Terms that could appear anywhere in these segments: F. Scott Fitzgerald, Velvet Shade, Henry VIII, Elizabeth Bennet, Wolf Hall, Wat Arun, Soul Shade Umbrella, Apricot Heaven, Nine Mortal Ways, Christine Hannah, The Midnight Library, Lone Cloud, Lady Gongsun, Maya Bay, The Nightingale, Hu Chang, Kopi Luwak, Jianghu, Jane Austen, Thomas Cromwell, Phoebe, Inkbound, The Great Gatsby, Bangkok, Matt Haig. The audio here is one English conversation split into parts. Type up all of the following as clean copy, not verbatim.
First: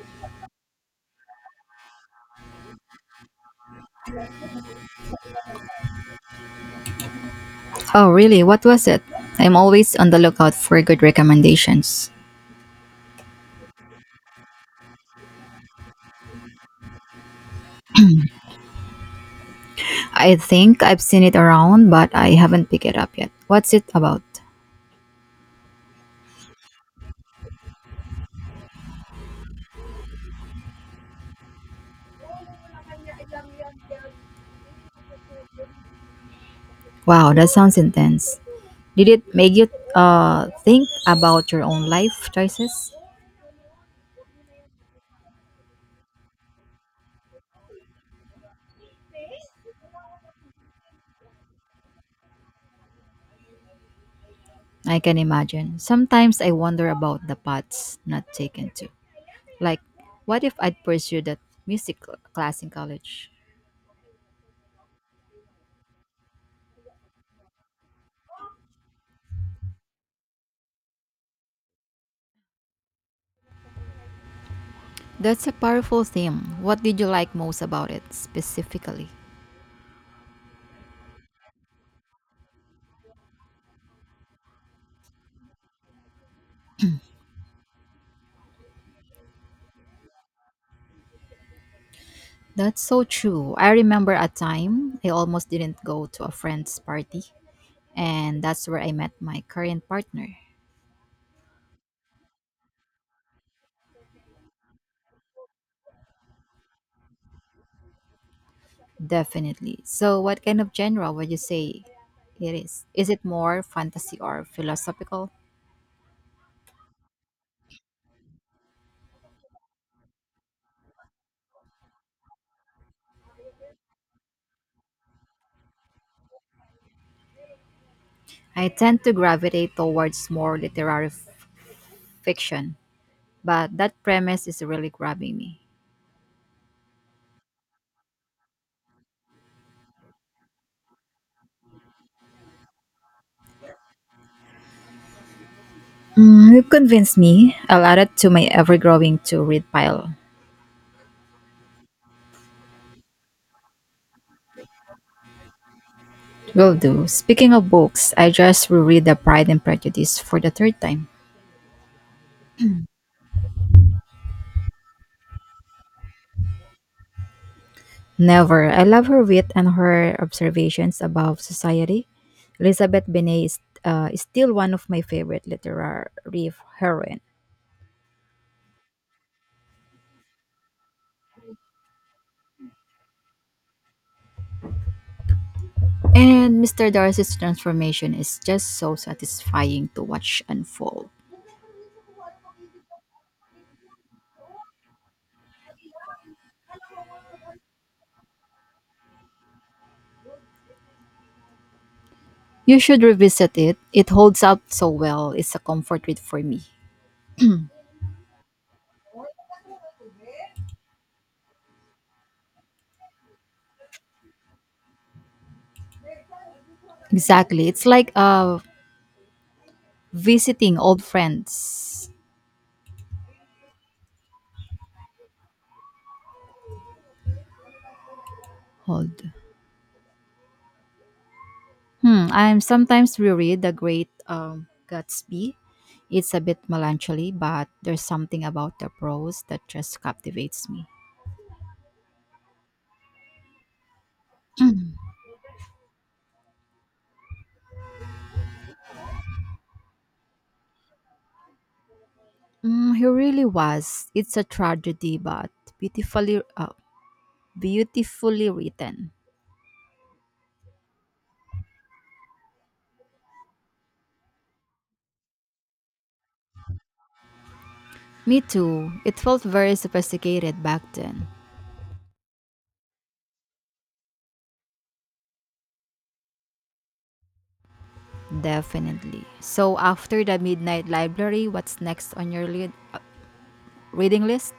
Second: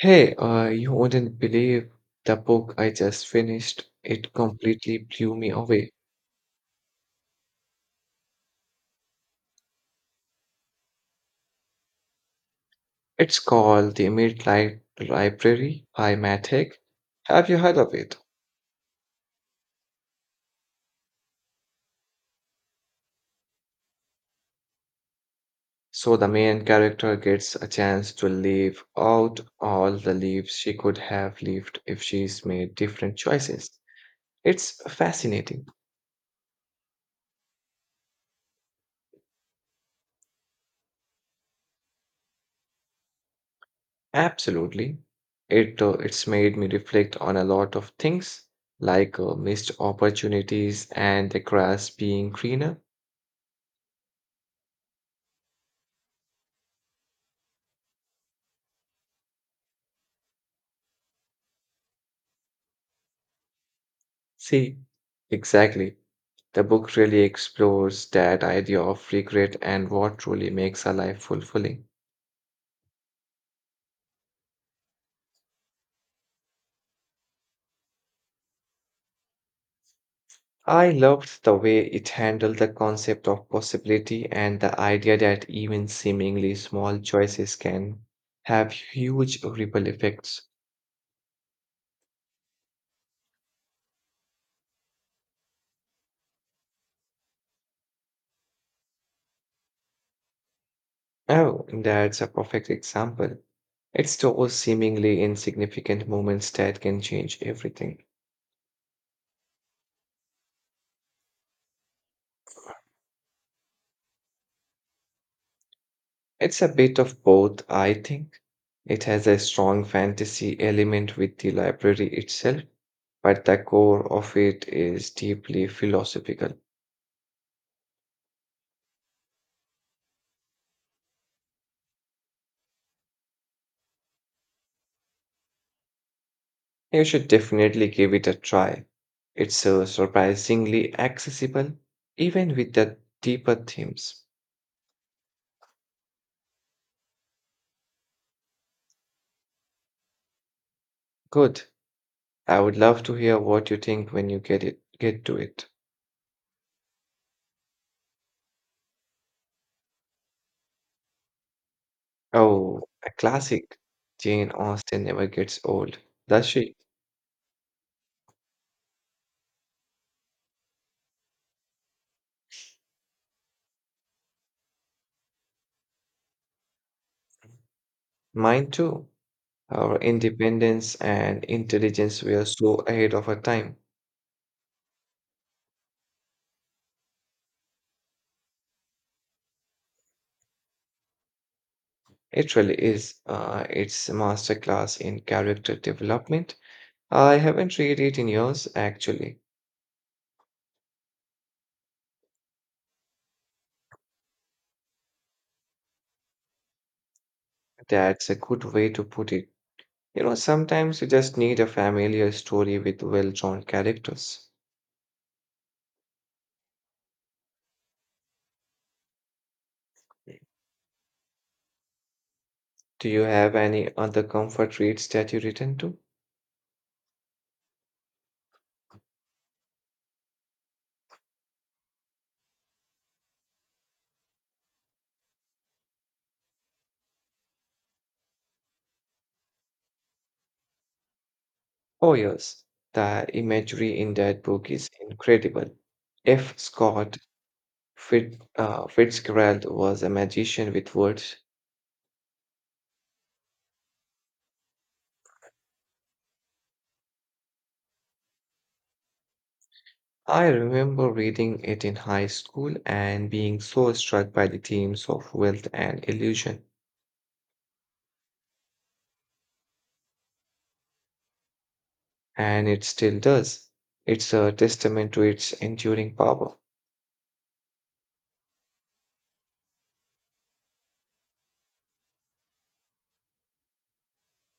Hey, you wouldn't believe the book I just finished. It completely blew me away. Oh, really? What was it? I'm always on the lookout for good recommendations. It's called The Midnight Library by Matt Haig. Have you heard of it? I think I've seen it around, but I haven't picked it up yet. What's it about? So the main character gets a chance to live out all the lives she could have lived if she's made different choices. It's fascinating. Wow, that sounds intense. Did it make you think about your own life choices? Absolutely. It's made me reflect on a lot of things like missed opportunities and the grass being greener. I can imagine. Sometimes I wonder about the paths not taken to. Like, what if I'd pursued that music class in college? See, exactly. The book really explores that idea of regret and what truly makes a life fulfilling. That's a powerful theme. What did you like most about it specifically? I loved the way it handled the concept of possibility and the idea that even seemingly small choices can have huge ripple effects. That's so true. I remember a time I almost didn't go to a friend's party, and that's where I met my current partner. Oh, that's a perfect example. It's those seemingly insignificant moments that can change everything. Definitely. So, what kind of genre would you say it is? Is it more fantasy or philosophical? It's a bit of both, I think. It has a strong fantasy element with the library itself, but the core of it is deeply philosophical. I tend to gravitate towards more literary fiction, but that premise is really grabbing me. You should definitely give it a try. It's surprisingly accessible, even with the deeper themes. Mm, you've convinced me. I'll add it to my ever growing to read pile. Good. I would love to hear what you think when you get to it. Will do. Speaking of books, I just reread The Pride and Prejudice for the third time. Oh, a classic. Jane Austen never gets old, does she? Never. I love her wit and her observations about society. Elizabeth Benet is still one of my favorite literary heroine. Mine too. Our independence and intelligence were so ahead of our time. And Mr. Darcy's transformation is just so satisfying to watch unfold. It really is. It's a masterclass in character development. I haven't read it in years, actually. You should revisit it. It holds up so well. It's a comfort read for me. That's a good way to put it. You know, sometimes you just need a familiar story with well-drawn characters. Exactly. It's like visiting old friends. Do you have any other comfort reads that you return to? Hold. Hmm, I'm sometimes reread The Great Gatsby. It's a bit melancholy, but there's something about the prose that just captivates me. Oh, yes. The imagery in that book is incredible. F. Scott Fitzgerald was a magician with words. Mm, he really was. It's a tragedy, but beautifully, uh, beautifully written. I remember reading it in high school and being so struck by the themes of wealth and illusion, Me too. It felt very sophisticated back then. and it still does. It's a testament to its enduring power. Definitely. So, after the Midnight Library, what's next on your reading list?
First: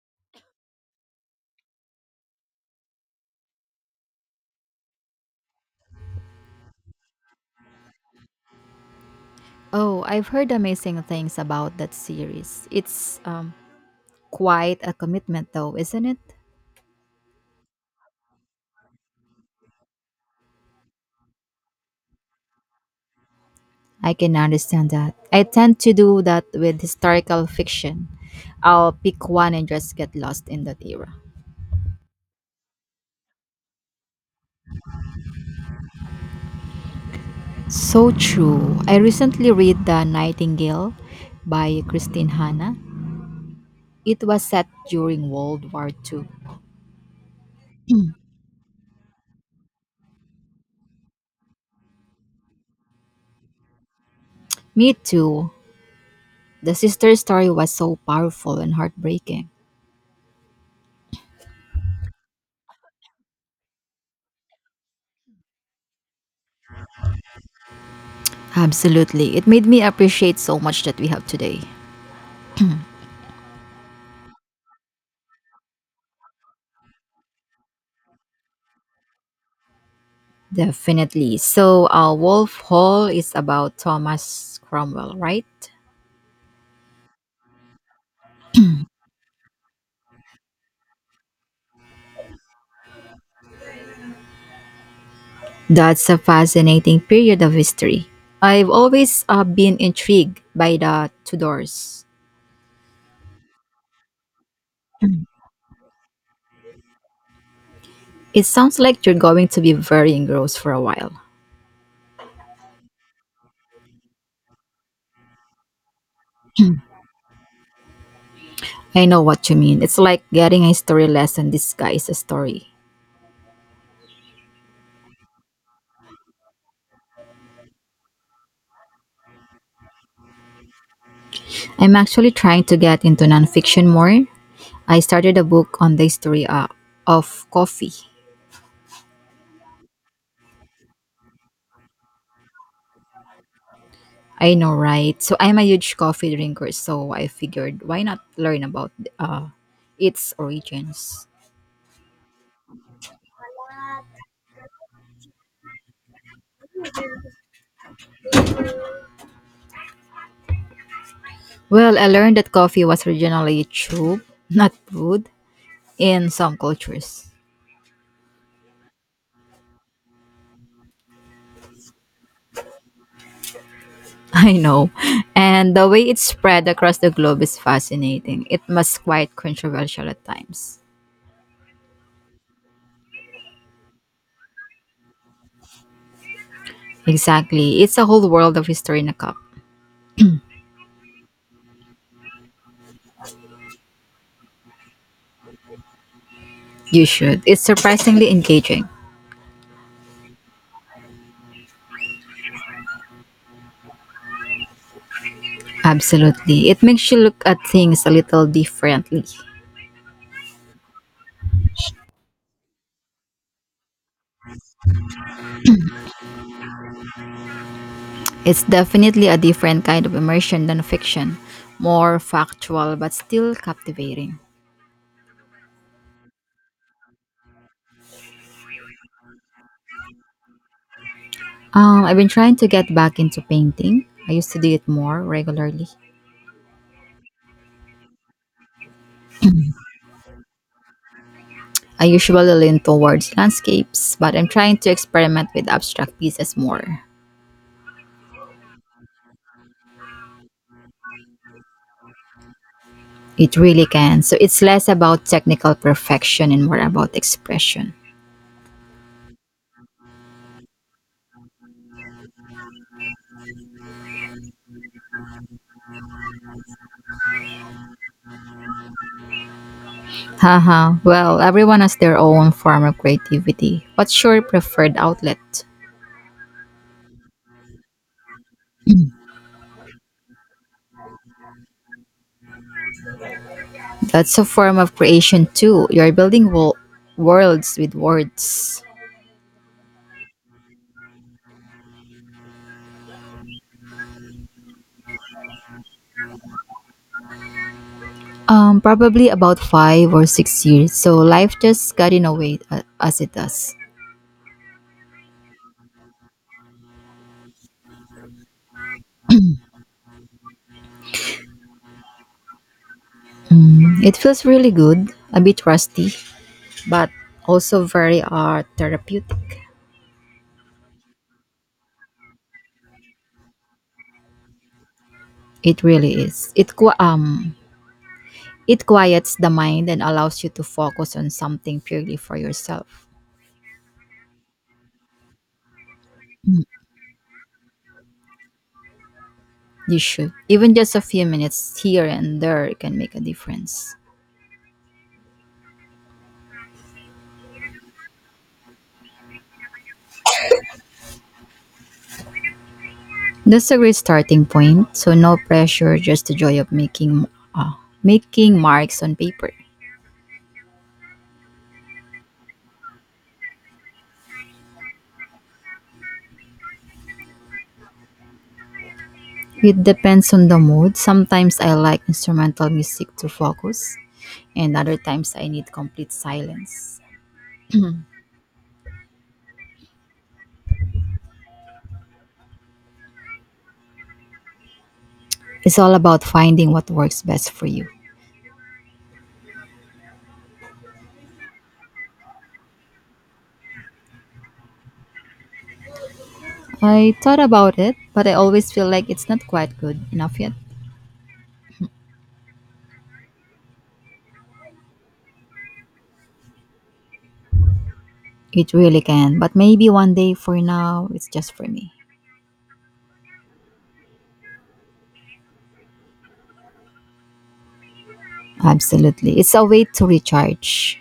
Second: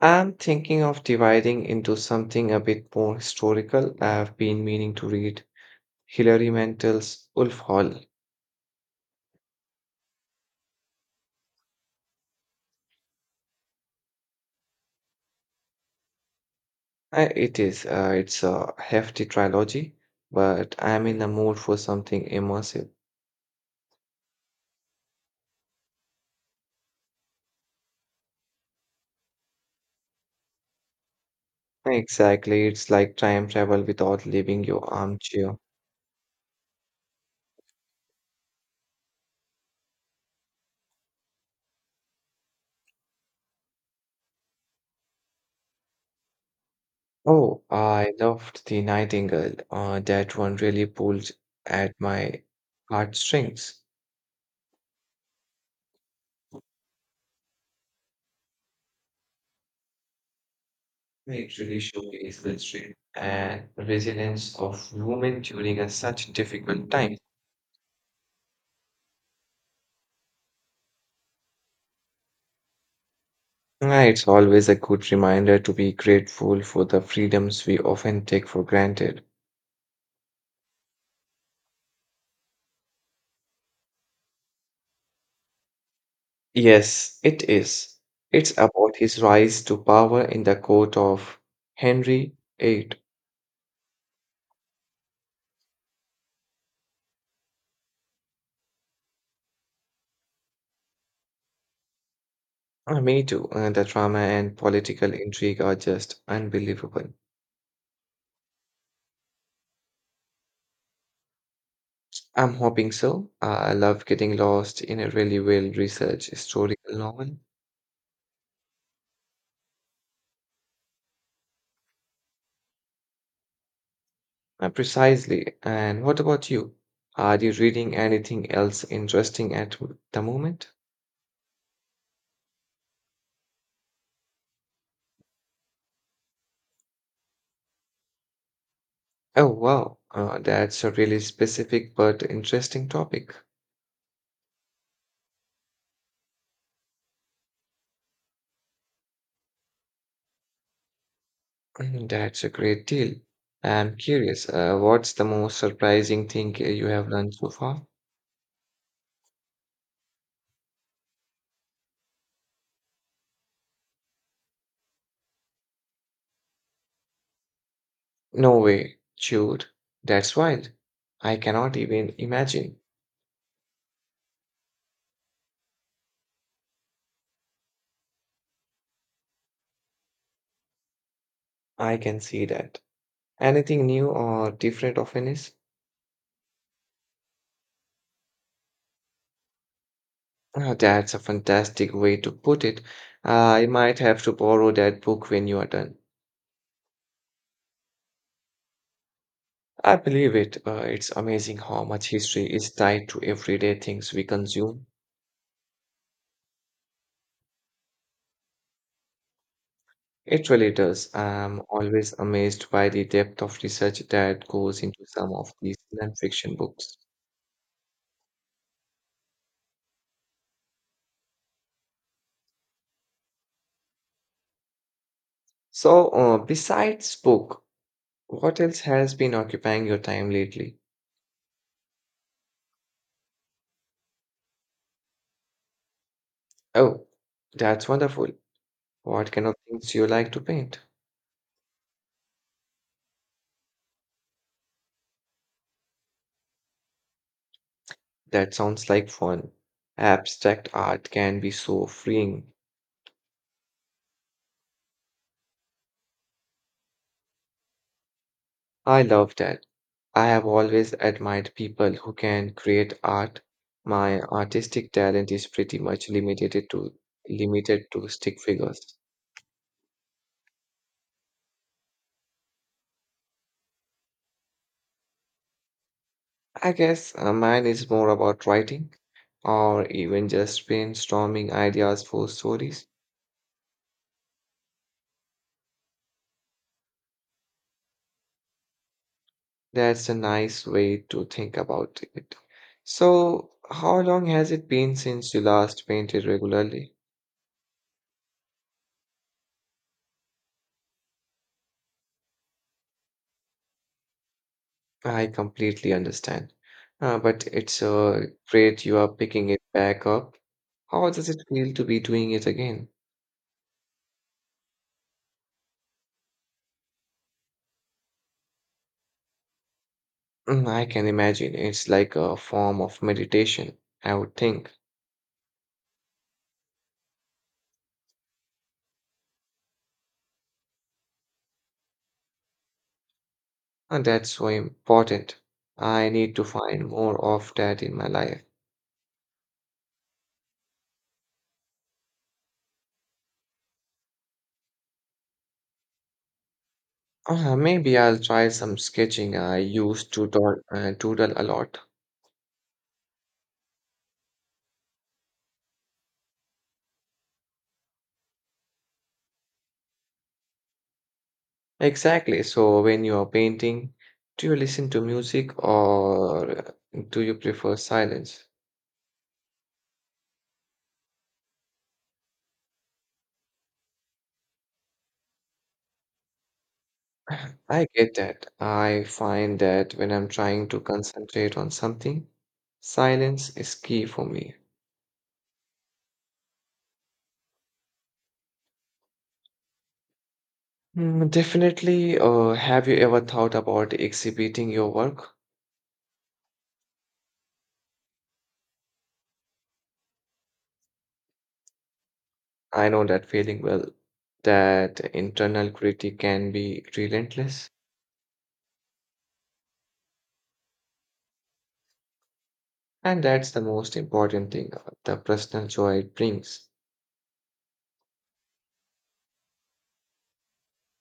I'm thinking of dividing into something a bit more historical. I've been meaning to read Hilary Mantel's Wolf Hall. Oh, I've heard amazing things about that series. It's quite a commitment though, isn't it? It is, it's a hefty trilogy, but I'm in the mood for something immersive. I can understand that. I tend to do that with historical fiction. I'll pick one and just get lost in that era. Exactly, it's like time travel without leaving your armchair. So true. I recently read The Nightingale by Christine Hanna. It was set during World War Two. Oh, I loved The Nightingale. That one really pulled at my heartstrings. Me too. The sister story was so powerful and heartbreaking. It really showcased the strength and resilience of women during a such difficult time. Absolutely. It made me appreciate so much that we have today. Ah, it's always a good reminder to be grateful for the freedoms we often take for granted. Definitely. So, Wolf Hall is about Thomas Cromwell, right? Yes, it is. It's about his rise to power in the court of Henry VIII. That's a fascinating period of history. I've always been intrigued by the Tudors. Me too. The drama and political intrigue are just unbelievable. It sounds like you're going to be very engrossed for a while. I'm hoping so. I love getting lost in a really well-researched historical novel. I know what you mean. It's like getting a history lesson disguised as a story. Precisely. And what about you? Are you reading anything else interesting at the moment? I'm actually trying to get into nonfiction more. I started a book on the history of coffee. Oh, wow. That's a really specific but interesting topic. I know, right? So I'm a huge coffee drinker, so I figured why not learn about uh, its origins. Mm, that's a great deal. I'm curious, what's the most surprising thing you have learned so far? Well, I learned that coffee was originally tube, not brewed, in some cultures. No way, Jude. That's wild. I cannot even imagine. I know. And the way it spread across the globe is fascinating. It was quite controversial at times. I can see that. Anything new or different often is? Exactly. It's a whole world of history in a cup. Ah, that's a fantastic way to put it. I might have to borrow that book when you are done. You should. It's surprisingly engaging. I believe it. It's amazing how much history is tied to everyday things we consume. Absolutely. It makes you look at things a little differently. It really does. I'm always amazed by the depth of research that goes into some of these nonfiction books. It's definitely a different kind of immersion than fiction, more factual but still captivating. So, besides book, what else has been occupying your time lately? I've been trying to get back into painting. I used to do it more regularly. Oh, that's wonderful. What kind of things you like to paint? I usually lean towards landscapes, but I'm trying to experiment with abstract pieces more. That sounds like fun. Abstract art can be so freeing. It really can. So it's less about technical perfection and more about expression. I love that. I have always admired people who can create art. My artistic talent is pretty much limited to stick figures. Haha, well, everyone has their own form of creativity. What's your preferred outlet? I guess mine is more about writing or even just brainstorming ideas for stories. That's a form of creation too. You're building worlds with words. That's a nice way to think about it. So, how long has it been since you last painted regularly? Probably about 5 or 6 years. So life just got in a way as it does. I completely understand. But it's great you are picking it back up. How does it feel to be doing it again? It feels really good, a bit rusty, but also very therapeutic. Mm, I can imagine it's like a form of meditation, I would think. It really is. It it quiets the mind and allows you to focus on something purely for yourself. And that's so important. I need to find more of that in my life. You should. Even just a few minutes here and there can make a difference. Maybe I'll try some sketching. I used to doodle a lot. That's a great starting point. So no pressure, just the joy of making uh, making marks on paper. Exactly. So when you are painting, do you listen to music or do you prefer silence? It depends on the mood. Sometimes I like instrumental music to focus, and other times I need complete silence. I get that. I find that when I'm trying to concentrate on something, silence is key for me. It's all about finding what works best for you. Mm, definitely. Have you ever thought about exhibiting your work? I thought about it, but I always feel like it's not quite good enough yet. I know that feeling well, that internal critic can be relentless, It really can, but maybe one day for now, it's just for me. and that's the most important thing, the personal joy it brings. Absolutely. It's a way to recharge.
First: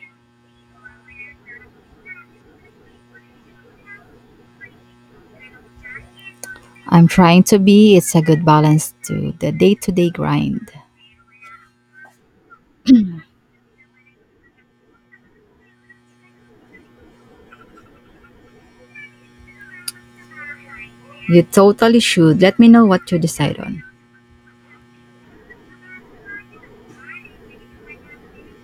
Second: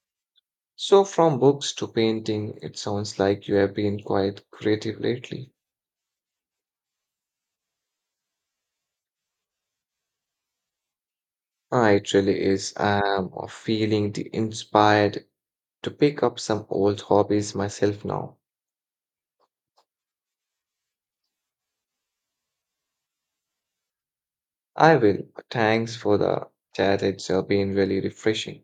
So, from books to painting, it sounds like you have been quite creative lately. I'm trying to be. It's a good balance to the day to day grind. Ah, it really is. I'm feeling the inspired to pick up some old hobbies myself now. You totally should. Let me know what you decide on. I will. Thanks for the chat. It's been really refreshing.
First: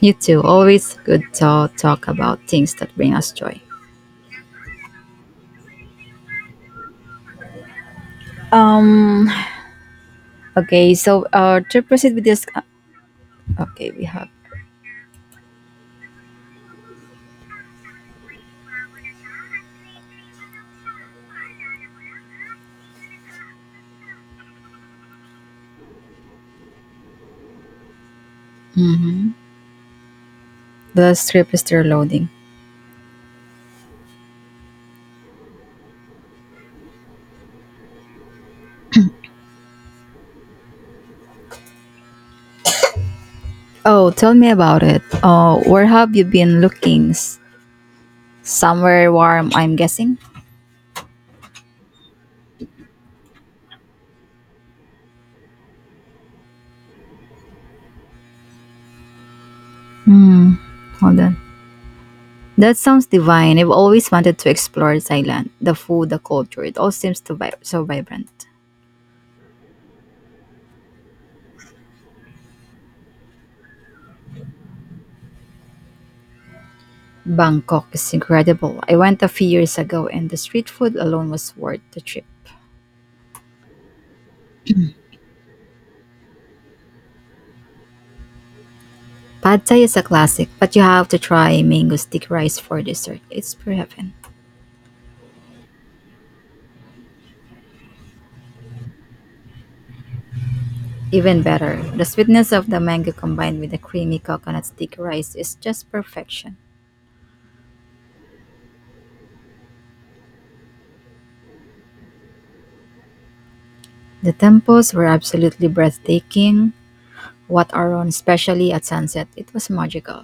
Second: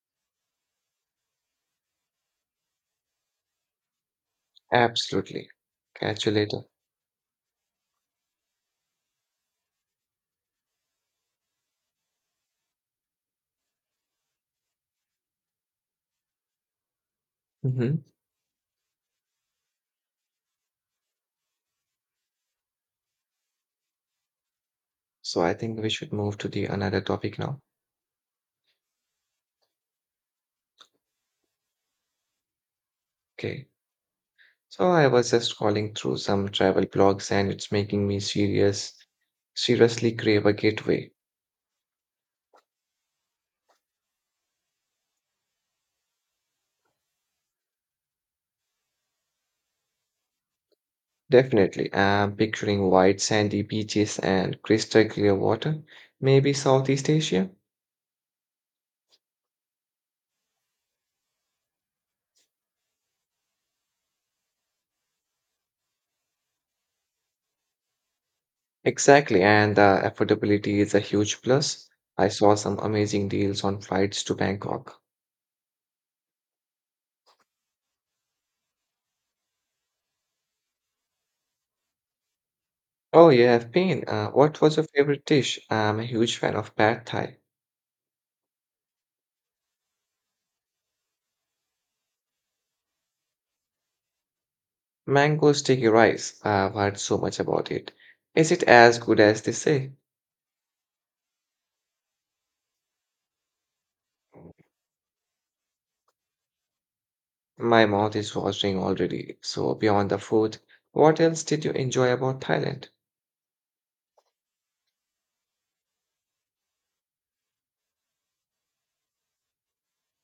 You too. Always good to talk about things that bring us joy. Absolutely. Catch you later. Um. Okay. So, to proceed with this, okay, we have. Hmm. So, I think we should move to the another topic now. Mhm. The script is still loading. Okay. So, I was just scrolling through some travel blogs, and it's making me seriously crave a getaway. Oh, tell me about it. Where have you been looking? Somewhere warm, I'm guessing. Definitely. I'm picturing white sandy beaches and crystal clear water, maybe Southeast Asia. Hold on. That sounds divine. I've always wanted to explore Thailand, the food, the culture. It all seems to so vibrant. Exactly, and affordability is a huge plus. I saw some amazing deals on flights to Bangkok. Bangkok is incredible. I went a few years ago, and the street food alone was worth the trip. Oh, you have been. What was your favorite dish? I'm a huge fan of pad thai. Pad Thai is a classic, but you have to try mango stick rice for dessert. It's pure heaven. Mango sticky rice. I've heard so much about it. Is it as good as they say? Even better, the sweetness of the mango combined with the creamy coconut stick rice is just perfection. My mouth is watering already. So, beyond the food, what else did you enjoy about Thailand? The temples were absolutely breathtaking. Wat Aron, especially at sunset, it was magical.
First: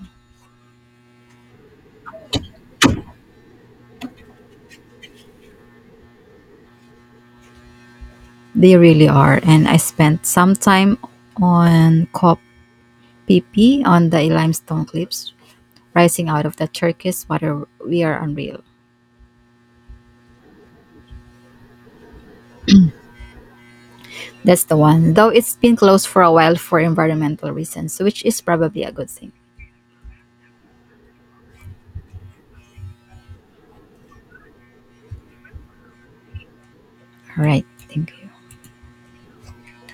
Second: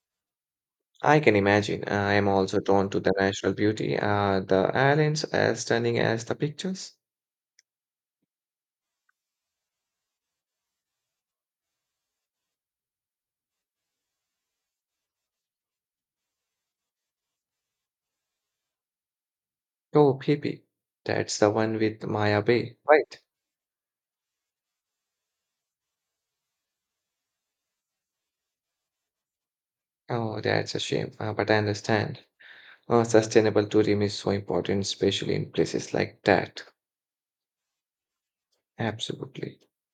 I can imagine. I am also drawn to the natural beauty. Are the islands as stunning as the pictures? They really are. And I spent some time on Kopipi, on the limestone cliffs rising out of the turquoise water. We are unreal. Oh, Phoebe, that's the one with Maya Bay, right? That's the one. Though it's been closed for a while for environmental reasons, which is probably a good thing. Oh, that's a shame, but I understand. Sustainable tourism is so important, especially in places like that. All right. Thank you. Absolutely.